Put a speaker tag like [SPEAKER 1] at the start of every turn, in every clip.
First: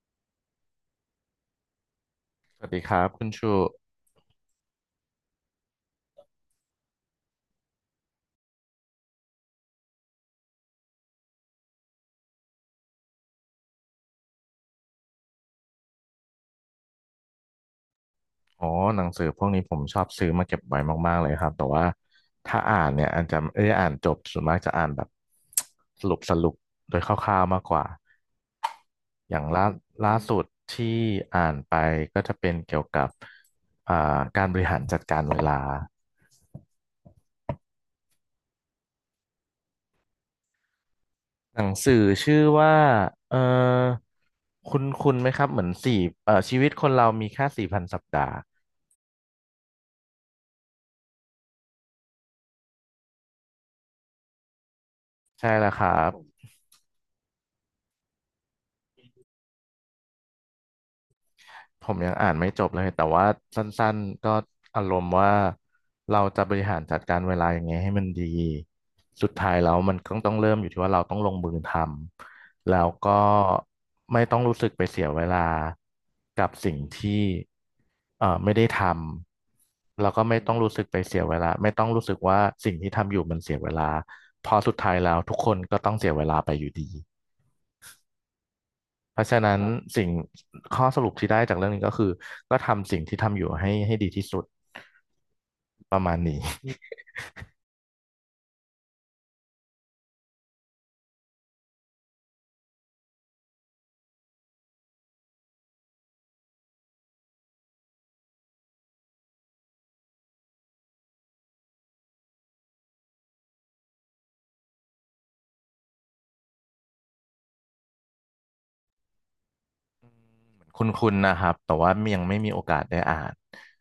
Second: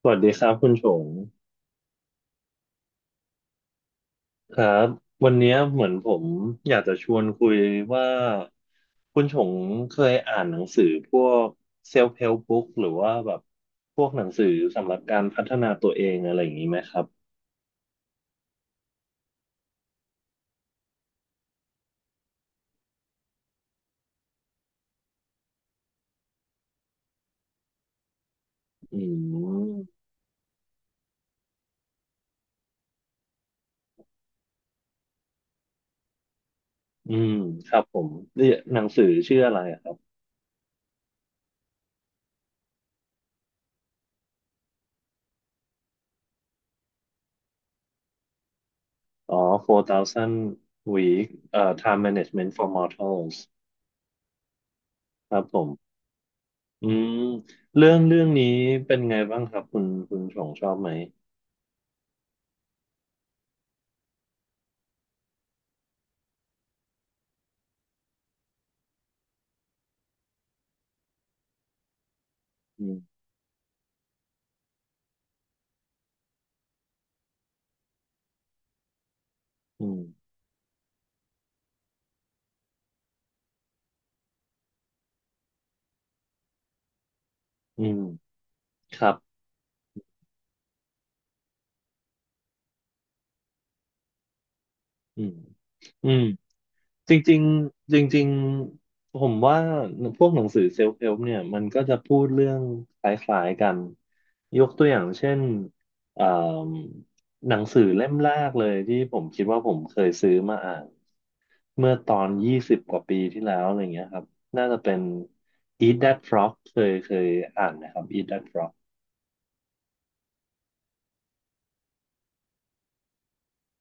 [SPEAKER 1] สวัสดีครับคุณชง
[SPEAKER 2] สวัสดีครับคุณชู
[SPEAKER 1] ครับวันเนี้ยเหมือนผมอยากจะชวนคุยว่าคุณชงเคยอ่านหนังสือพวก self help book หรือว่าแบบพวกหนังสือสำหรับการพัฒนาตัวเองอะไรอย่างนี้ไหมครับ
[SPEAKER 2] อ๋อหนังสือพวกนี้ผมชอบซื้อมาเก็บไว้มากๆเลยครับแต่ว่าถ้าอ่านเนี่ยอาจจะไม่ได้อ่านจบส่วนมากจะอ่านแบบ สรุปสรุปโดยคร่าวๆมากกว่า
[SPEAKER 1] อื
[SPEAKER 2] อย่างล่า
[SPEAKER 1] ม
[SPEAKER 2] ล่าสุดที่อ่านไปก็จะเป็นเกี่ยวกับอ่าการบริหารจัดการเวลา
[SPEAKER 1] อืมครับผมนี่หนังสือชื่ออะไรอะครับ
[SPEAKER 2] หนังสือชื่อว่าเออคุณไหมครับเหมือนสี่เอ่อชีวิตคนเรามีแค่สี่พันสัปดาห์
[SPEAKER 1] อ๋อ4,000 week time management for mortals ครับ
[SPEAKER 2] ใช่
[SPEAKER 1] ผ
[SPEAKER 2] แล้วครั
[SPEAKER 1] ม
[SPEAKER 2] บ
[SPEAKER 1] อืมเรื่องนี้เป็นไงบ้างครับคุณชงชอบไหม
[SPEAKER 2] ผมยังอ่านไม่จบเลยแต่ว่าสั้นๆก็อารมณ์ว่าเราจะบริหารจัดการเวลายังไงให้มันดีสุดท้ายแล้วมันก็ต้องเริ่มอยู่ที่ว่าเราต้องลงมือทำแล้
[SPEAKER 1] อื
[SPEAKER 2] วก็ไม่ต้องรู้สึกไปเสียเวลากับสิ่งที่ไม่ได้ท
[SPEAKER 1] ม
[SPEAKER 2] ำแล้วก็ไม่ต้องรู้สึกไปเสียเวลาไม่ต้องรู้สึกว่าสิ่งที่ทำอยู่มันเสียเวลาเพอสุดท้ายแล้วทุกคนก็ต้องเสียเวลาไปอยู่ดี
[SPEAKER 1] อืมครับ
[SPEAKER 2] เพราะฉะนั้นสิ่งข้อสรุปที่ได้จากเรื่องนี้ก็คือก็ทำสิ่งที่ทำอยู่ให้ดีที่สุด
[SPEAKER 1] อืม
[SPEAKER 2] ประ
[SPEAKER 1] อื
[SPEAKER 2] มาณ
[SPEAKER 1] ม
[SPEAKER 2] นี้
[SPEAKER 1] จริงๆจริงๆผมว่าพวกหนังสือเซลฟ์เ l ลเนี่ยมันก็จะพูดเรื่องคล้ายๆกัน ยกตัวอย่างเช่นเอ่อหนังสือเล่มแรกเลยที่ผมคิดว่าผมเคยซื้อมาอ่านเมื่อตอน20 กว่าปีที่แล้วอะไรเงี้ยครับน่าจะเป็น Eat That Frog เคยอ่านนะครับ Eat That Frog
[SPEAKER 2] คุณคุณนนะครับแต่ว่ายังไม่มีโอกาสได้อ่าน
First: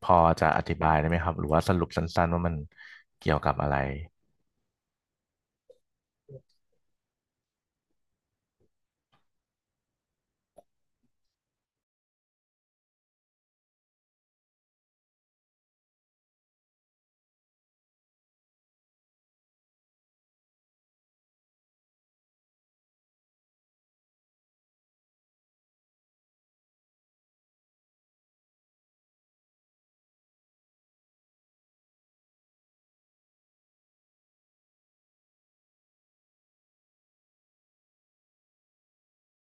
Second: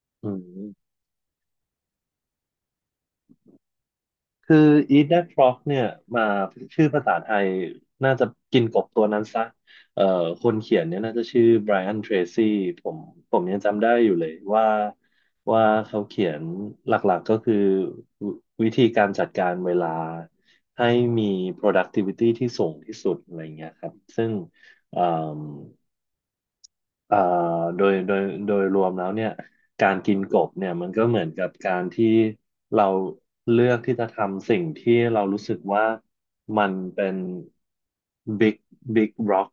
[SPEAKER 2] พอ
[SPEAKER 1] อื
[SPEAKER 2] จะอ
[SPEAKER 1] ม
[SPEAKER 2] ธิบายได้ไหมครับหรือว่าสรุปสั้นๆว่ามันเกี่ยวกับอะไร
[SPEAKER 1] คือ Eat That Frog เนี่ยมาชื่อภาษาไทยน่าจะกินกบตัวนั้นซะเอ่อคนเขียนเนี่ยน่าจะชื่อไบรอันเทรซี่ผมผมยังจำได้อยู่เลยว่าเขาเขียนหลักๆก็คือววิธีการจัดการเวลาให้มี productivity ที่สูงที่สุดอะไรเงี้ยครับซึ่ง เอ่อโดยโดยโดยรวมแล้วเนี่ยการกินกบเนี่ยมันก็เหมือนกับการที่เราเลือกที่จะทำสิ่งที่เรารู้สึกว่ามันเป็น big big rock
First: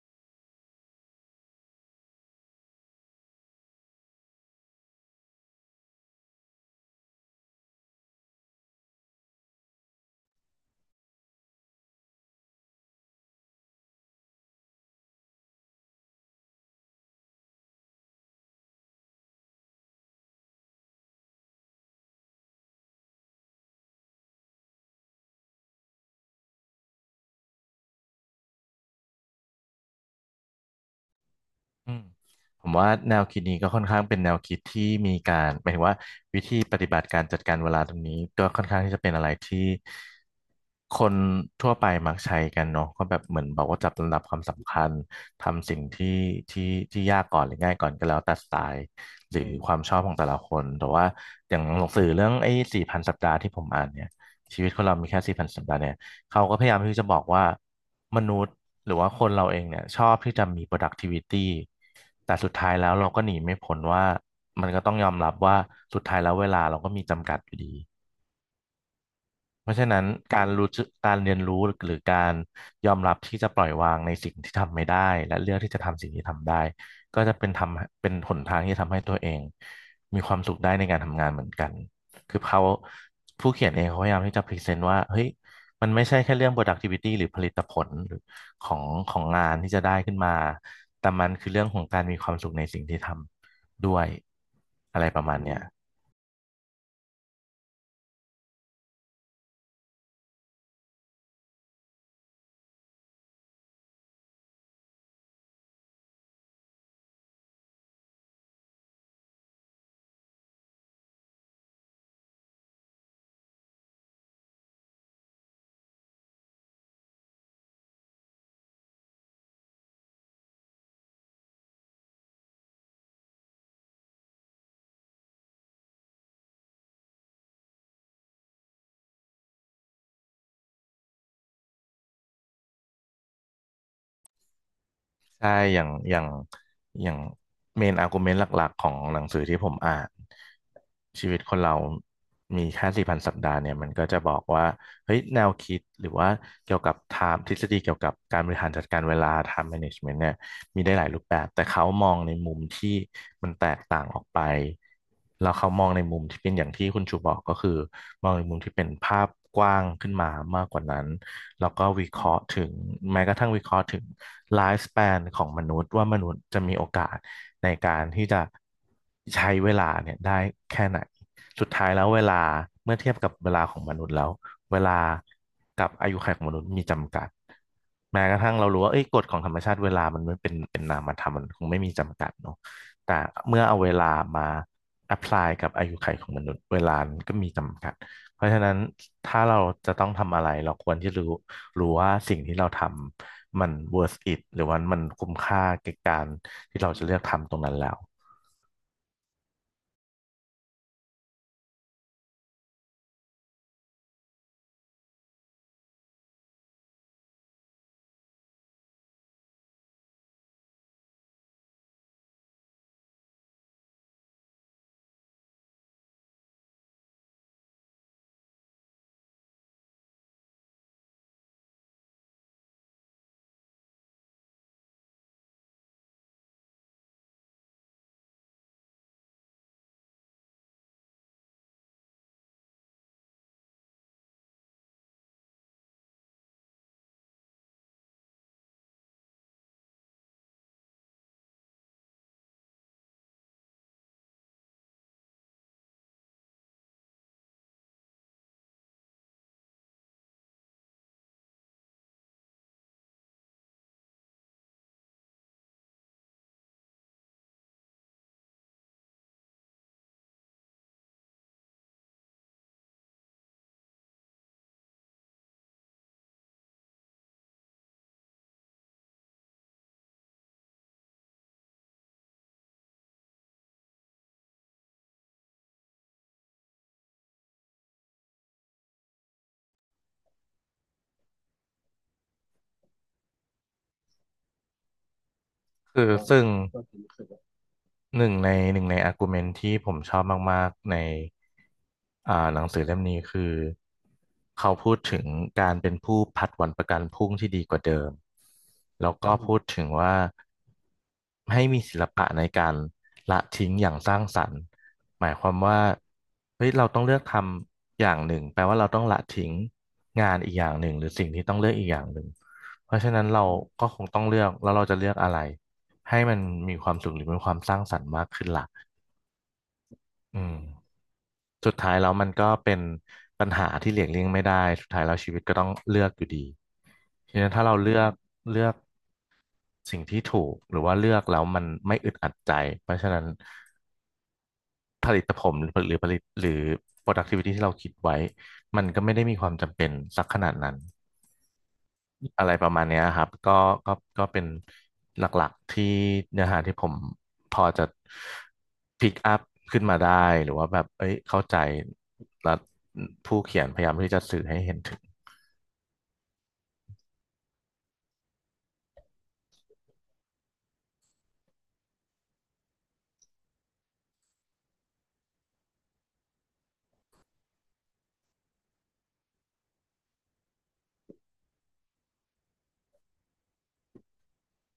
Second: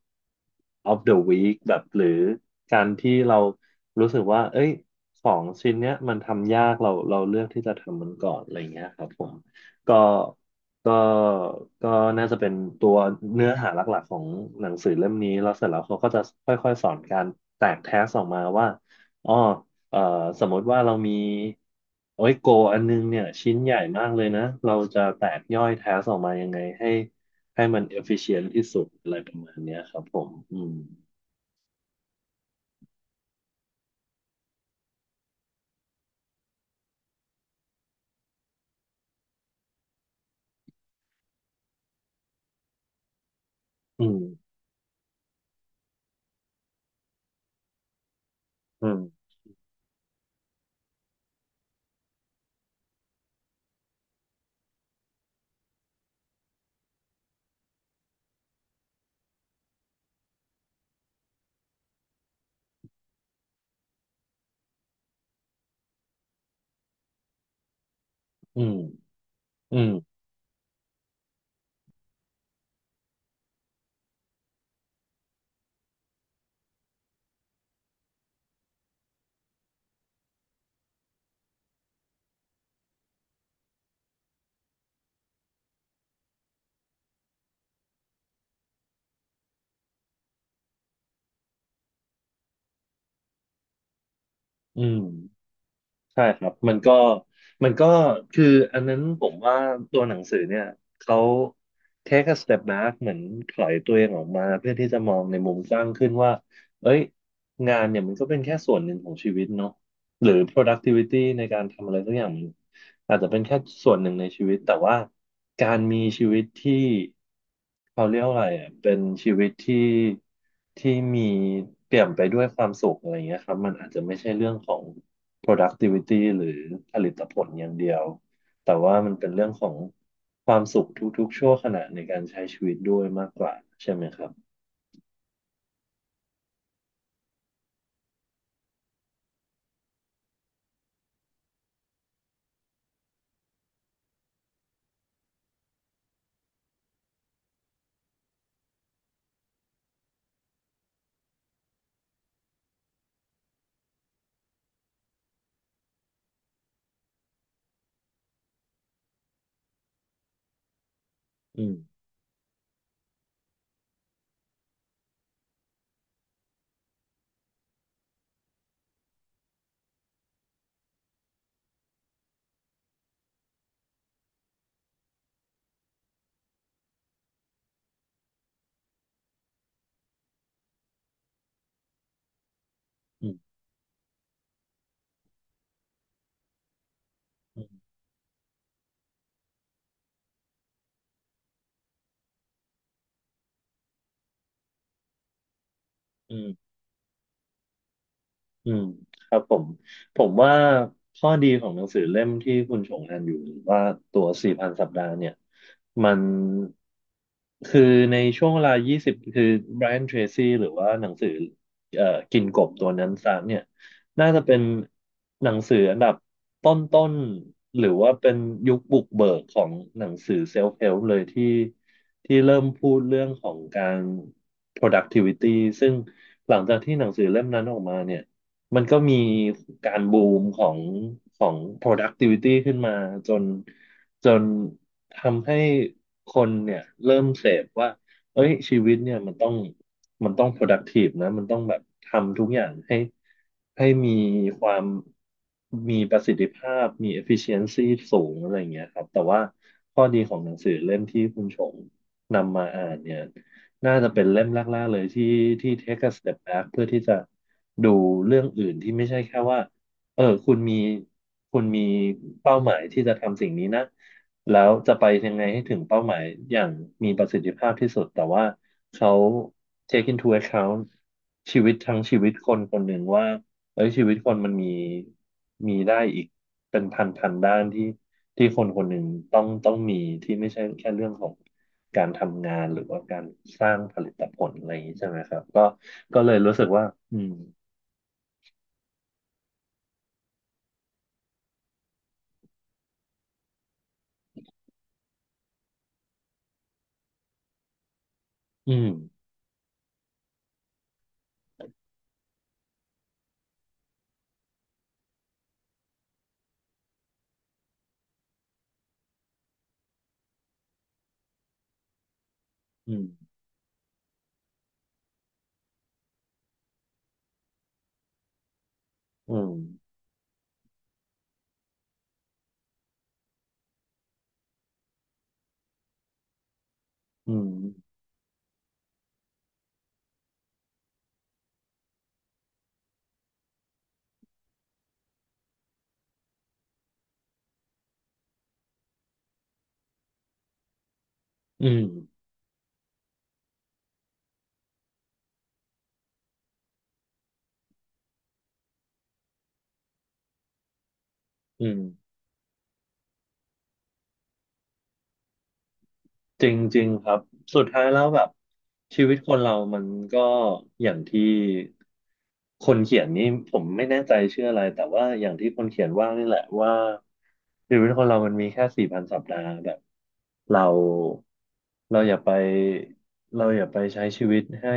[SPEAKER 1] of the week แบบหรือการที่เรารู้สึกว่าเอ้ยของชิ้นเนี้ยมันทำยากเราเลือกที่จะทำมันก่อนอะไรเงี้ยครับผมก็ ก็ก็น่าจะเป็นตัวเนื้อหาหลักๆของหนังสือเล่มนี้แล้วเสร็จแล้วเขาก็จะค่อยๆสอนการแตกแทสออกมาว่าอ๋อเอ่อสมมติว่าเรามีโอ้ยโกอันนึงเนี่ยชิ้นใหญ่มากเลยนะเราจะแตกย่อยแท์ออกมายังไงให้มัน efficient ที่สุดอะไรประมาณเนี้ยครับผมอืม
[SPEAKER 2] อืมผมว่าแนวคิดนี้ก็ค่อนข้างเป็นแนวคิดที่มีการหมายถึงว่าวิธีปฏิบัติการจัดการเวลาตรงนี้ก็ค่อนข้างที่จะเป็นอะไรที่คนทั่วไปมักใช้กันเนาะก็แบบเหมือนบอกว่าจัด
[SPEAKER 1] อื
[SPEAKER 2] ลำดั
[SPEAKER 1] ม
[SPEAKER 2] บความสำคัญทำสิ่งที่ที่ที่ยากก่อนหรือง่ายก่อนก็แล้วแต่สไตล์
[SPEAKER 1] อืม
[SPEAKER 2] หรือความชอบของแต่ละคนแต่ว่าอย่างหนังสือเรื่องไอ้สี่พันสัปดาห์ที่ผมอ่านเนี่ยชีวิตคนเรามีแค่สี่พันสัปดาห์เนี่ย เขาก็พยายามที่จะบอกว่ามนุษย์หรือว่าคนเราเองเนี่ยชอบที่จะมี productivity แต่สุดท้ายแล้วเราก็หนีไม่พ้นว่ามันก็ต้องยอมรับว่าสุดท้ายแล้วเวลาเราก็มีจำกัดอยู่ดี
[SPEAKER 1] อืม
[SPEAKER 2] เพ
[SPEAKER 1] อื
[SPEAKER 2] ราะฉะ
[SPEAKER 1] ม
[SPEAKER 2] นั้นการรู้จึการเรียนรู้หรือการยอมรับที่จะปล่อยวางในสิ่งที่ทำไม่ได้และเลือกที่จะทำสิ่งที่ทำได้ก็จะเป็นทำเป็นหนทางที่จะทำให้ตัวเองมีความสุขได้ในการทำงานเหมือนกันคือเขาผู้เขียนเองเขาพยายามที่จะพรีเซนต์ว่าเฮ้ยมันไม่ใช่แค่เรื่อง productivity หรือผลิตผลหรือของของงานที่จะได้ขึ้นมาแต่มันคือเรื่องของการมีความสุขในสิ่งที่ทำด้วย
[SPEAKER 1] อืม
[SPEAKER 2] อะไรประมาณเนี้ย
[SPEAKER 1] ใช่ครับมันก็คืออันนั้นผมว่าตัวหนังสือเนี่ยเขา take a step back เหมือนถอยตัวเองออกมาเพื่อที่จะมองในมุมกว้างขึ้นว่าเอ้ยงานเนี่ยมันก็เป็นแค่ส่วนหนึ่งของชีวิตเนาะหรือ productivity ในการทำอะไรสักอย่างมันอาจจะเป็นแค่ส่วนหนึ่งในชีวิตแต่ว่าการมีชีวิตที่เขาเรียกว่าอะไรอ่ะเป็นชีวิตที่มีเปี่ยมไปด้วยความสุขอะไรอย่างเงี้ยครับมันอาจจะไม่ใช่เรื่องของ productivity หรือผลิตผลอย่างเดียว แต่ว่ามันเป็นเรื่องของความสุขทุกๆชั่วขณะในการใช้ชีวิตด้วยมากกว่าใช่ไหมครับ
[SPEAKER 2] ใช่อย่างอย่างอย่างเมนอาร์กิวเมนต์หลัก ๆ ของหนังสือที่ผมอ่านชีวิตคนเรามีแค่4,000 สัปดาห์เนี่ย มันก็จะบอกว่าเฮ้ยแนวคิด หรือว่าเกี่ยวกับ time ทฤษฎีเกี่ยวกับการบริหารจัดการเวลา time management เนี่ย มีได้หลายรูปแบบ แต่เขามองในมุมที่มันแตกต่างออกไปแล้วเขามองในมุมที่เป็นอย่างที่คุณชูบอกก็คือมองในมุมที่เป็นภาพกว้างขึ้นมามากกว่านั้น
[SPEAKER 1] อื
[SPEAKER 2] แล้วก็
[SPEAKER 1] ม
[SPEAKER 2] วิเคราะห์ถึงแม้กระทั่งวิเคราะห์ถึงไลฟ์ส p ป n ของมนุษย์ว่ามนุษย์จะมีโอกาสในการที่จะใช้เวลาเนี่ยได้แค่ไหนสุดท้ายแล้วเวลาเมื่อเทียบกับเวลาของมนุษย์แล้ว เวลากับอายุขัยของมนุษย์มีจำกัดแม้กระทั่งเรารู้ว่าเอ้ยกฎของธรรมชาติเวลามันไม่เป็นนามธรรมมันคงไม่มีจำกัดเนาะแต่
[SPEAKER 1] อืม
[SPEAKER 2] เมื่อเอาเวลามา apply กับอายุขัยของมนุษย์เวลามันก็มี
[SPEAKER 1] อืม
[SPEAKER 2] จำกัดเพราะฉะนั้นถ้าเราจะต้องทำอะไรเราควรที่รู้ว่าสิ่งที่เราทำมัน worth it หรือว่ามันคุ้มค่าแก่การ
[SPEAKER 1] อืม
[SPEAKER 2] ที่เราจะเลือกทำตรงนั้นแล้ว
[SPEAKER 1] อืมครับผมผมว่าข้อดีของหนังสือเล่มที่คุณชงอ่านอยู่หรือว่าตัวสี่พันสัปดาห์เนี่ยมันคือในช่วงเวลา20 คือ b บร a n t เทรซี่หรือว่าหนังสือเอ่อกินกบตัวนั้นซามเนี่ยน่าจะเป็นหนังสืออันดับต้นๆหรือว่าเป็นยุคบุกเบิกของหนังสือเซลฟ์เ l ลเลยที่เริ่มพูดเรื่องของการ productivity ซึ่งหลังจากที่หนังสือเล่มนั้นออกมาเนี่ย มันก็มีการบูมของของ productivity ขึ้นมาจนจนทำให้คนเนี่ยเริ่มเสพว่าเอ้ยชีวิตเนี่ยมันต้อง productive นะมันต้องแบบทำทุกอย่างให้มีความมีประสิทธิภาพมี efficiency สูงอะไรอย่างเงี้ยครับแต่ว่าข้อดีของหนังสือเล่มที่คุณชงนำมาอ่านเนี่ย น่าจะเป็นเล่มแรกๆเลยที่take a step back เพื่อที่จะดูเรื่องอื่นที่ไม่ใช่แค่ว่าเออคุณมีเป้าหมายที่จะทำสิ่งนี้นะแล้วจะไปยังไงให้ถึงเป้าหมายอย่างมีประสิทธิภาพที่สุดแต่ว่าเขา take into account ชีวิตทั้งชีวิตคนคนหนึ่งว่าเอ้ยชีวิตคนมันมีได้อีกเป็นพันพันด้านที่ คนคนหนึ่งต้องมีที่ไม่ใช่แค่เรื่องของการทำงานหรือว่าการสร้างผลิตผลอะไรอย่างนี้ใช่ไหมครับก็
[SPEAKER 2] คือ
[SPEAKER 1] เลย
[SPEAKER 2] ซึ่ง
[SPEAKER 1] รู้สึกว่าอืม
[SPEAKER 2] หนึ่งในอาร์กิวเมนต์ที่ผมชอบมากๆในหนังสือเล่มนี้คือเขาพูดถึงการเป็นผู้ผัดวันประกันพรุ่งที่ดีกว่าเดิม
[SPEAKER 1] อืม
[SPEAKER 2] แล้วก็พูดถึงว่าให้มีศิลปะในการละทิ้งอย่างสร้างสรรค์หมายความว่าเฮ้ยเราต้องเลือกทำอย่างหนึ่งแปลว่าเราต้องละทิ้งงานอีกอย่างหนึ่งหรือสิ่งที่ต้องเลือกอีกอย่างหนึ่ง เพ
[SPEAKER 1] อื
[SPEAKER 2] ราะฉะนั้น
[SPEAKER 1] ม
[SPEAKER 2] เราก็คงต้องเลือกแล้วเราจะเลือกอะไรให้มันมีความสุขหรือมีความสร้างสรรค์มากขึ้นล่ะ
[SPEAKER 1] อืม
[SPEAKER 2] อืมสุดท้ายแล้วมันก็เป็นปัญหาที่หลีกเลี่ยงไม่ได้สุดท้ายแล้วชีวิตก็ต้องเลือกอยู่ดี
[SPEAKER 1] อื
[SPEAKER 2] ที
[SPEAKER 1] ม
[SPEAKER 2] นั้นถ้าเราเลือกสิ่งที่ถูกหรือว่าเลือกแล้วมันไม่อึดอัดใจเพราะฉะนั้นผลิตผลหรือผลิตหรือ productivity ที่เราคิดไว้มันก็ไม่ได้มีความจำเป็นสักขนาดนั้น
[SPEAKER 1] อืม
[SPEAKER 2] อะไรประมาณเนี้ยครับก็ก็เป็นหลักๆที่เนื้อหาที่ผมพอจะพิกอัพขึ้นมาได้หรือว่าแบบเอ้ยเข้าใจ
[SPEAKER 1] อืม
[SPEAKER 2] แล้วผู้เขียนพยายามที่จะสื่อให้เห็นถึง
[SPEAKER 1] จริงๆครับสุดท้ายแล้วแบบชีวิตคนเรามันก็อย่างที่คนเขียนนี่ผมไม่แน่ใจชื่ออะไรแต่ว่าอย่างที่คนเขียนว่านี่แหละว่าชีวิตคนเรามันมีแค่สี่พันสัปดาห์แบบเราเราอย่าไปเราอย่าไปใช้ชีวิตให้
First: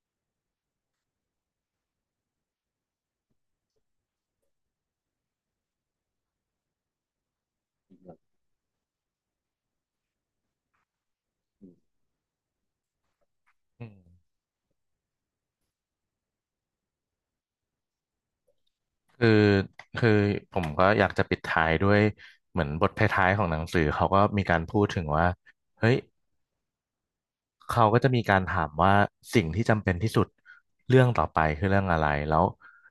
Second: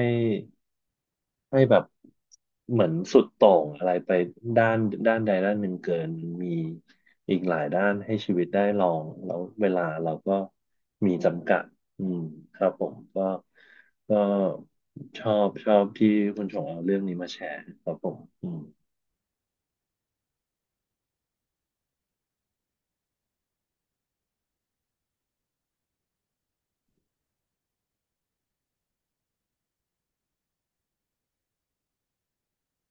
[SPEAKER 1] แบบเหมือนสุดโต่งอะไรไปด้านด้านใดด้านหนึ่งเกินมีอีกหลายด้านให้ชีวิตได้ลองแล้วเวลาเราก็มีจำกัดอืมครับผมก็
[SPEAKER 2] อืม
[SPEAKER 1] ก็ชอบที่คุณชงเอาเรื่องนี้มาแชร์ครับผมอืม
[SPEAKER 2] คือคือผมก็อยากจะปิดท้ายด้วยเหมือนบทท้ายๆของหนังสือเขาก็มีการพูดถึงว่าเฮ้ย เขาก็จะมีการถามว่าสิ่งที่จำเป็นที่สุดเรื่องต่อไปคือเรื่องอะไรแล้ว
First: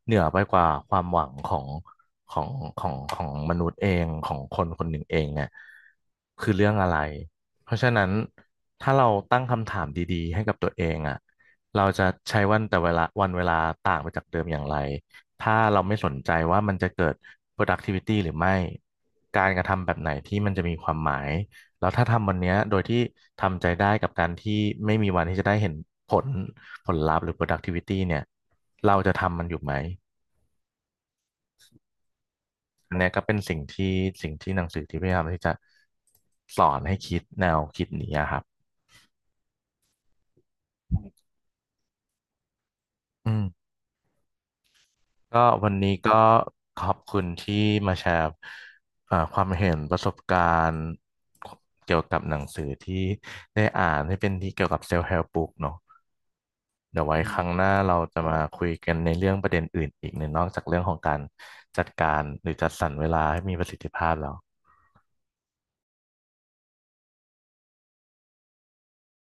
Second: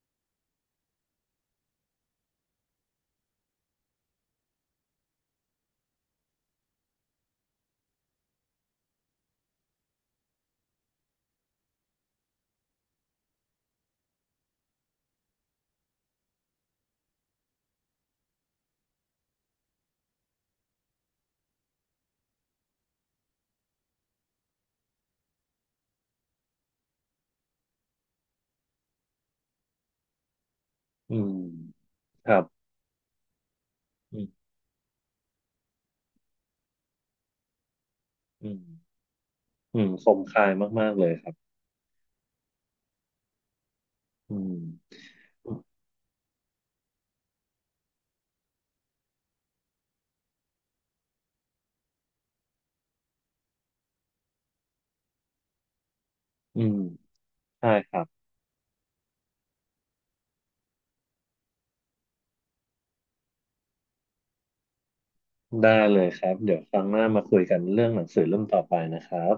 [SPEAKER 2] เหนือไปกว่าความหวังของของมนุษย์เองของคนคนหนึ่งเองเนี่ยคือเรื่องอะไรเพราะฉะนั้นถ้าเราตั้งคำถามดีๆให้กับตัวเองอ่ะเราจะใช้วันแต่เวลาวันเวลาต่างไปจากเดิมอย่างไรถ้าเราไม่สนใจว่ามันจะเกิด productivity หรือไม่การกระทำแบบไหนที่มันจะมีความหมาย แล้วถ้าทำวันเนี้ยโดยที่ทำใจได้กับการที่ไม่มีวันที่จะได้เห็นผลผลลัพธ์หรือ productivity เนี่ยเราจะทำมันอยู่ไหม
[SPEAKER 1] อืมครับ
[SPEAKER 2] อันเนี้ยก็เป็นสิ่งที่
[SPEAKER 1] อืม
[SPEAKER 2] สิ่งที่หนังสือที่พยายามที่จะสอนให้คิดแนวคิดนี้อะครับ
[SPEAKER 1] อืมอืมคมคายมากๆเลยครับ
[SPEAKER 2] อืม
[SPEAKER 1] อืม
[SPEAKER 2] ก็วันนี้ก็ขอบคุณที่มาแชร์ความเห็นประสบการณ์เกี่ยวกับหนังสือที่ได้อ่านที่เป็นที่เกี่ยวกับ self help book เนอะ
[SPEAKER 1] อืม
[SPEAKER 2] เดี๋ยวไว้ครั้งห
[SPEAKER 1] ใช่
[SPEAKER 2] น้า
[SPEAKER 1] ค
[SPEAKER 2] เรา
[SPEAKER 1] รับ
[SPEAKER 2] จะมาคุยกันในเรื่องประเด็นอื่นอีกหน่นอกจากเรื่องของการจัดการหรือจัดสรรเวลาให้มีประสิทธิภาพแล้ว
[SPEAKER 1] ได้เลยครับเดี๋ยวครั้งหน้ามาคุยกันเรื่องหนังสือเรื่องต่อไปนะครับ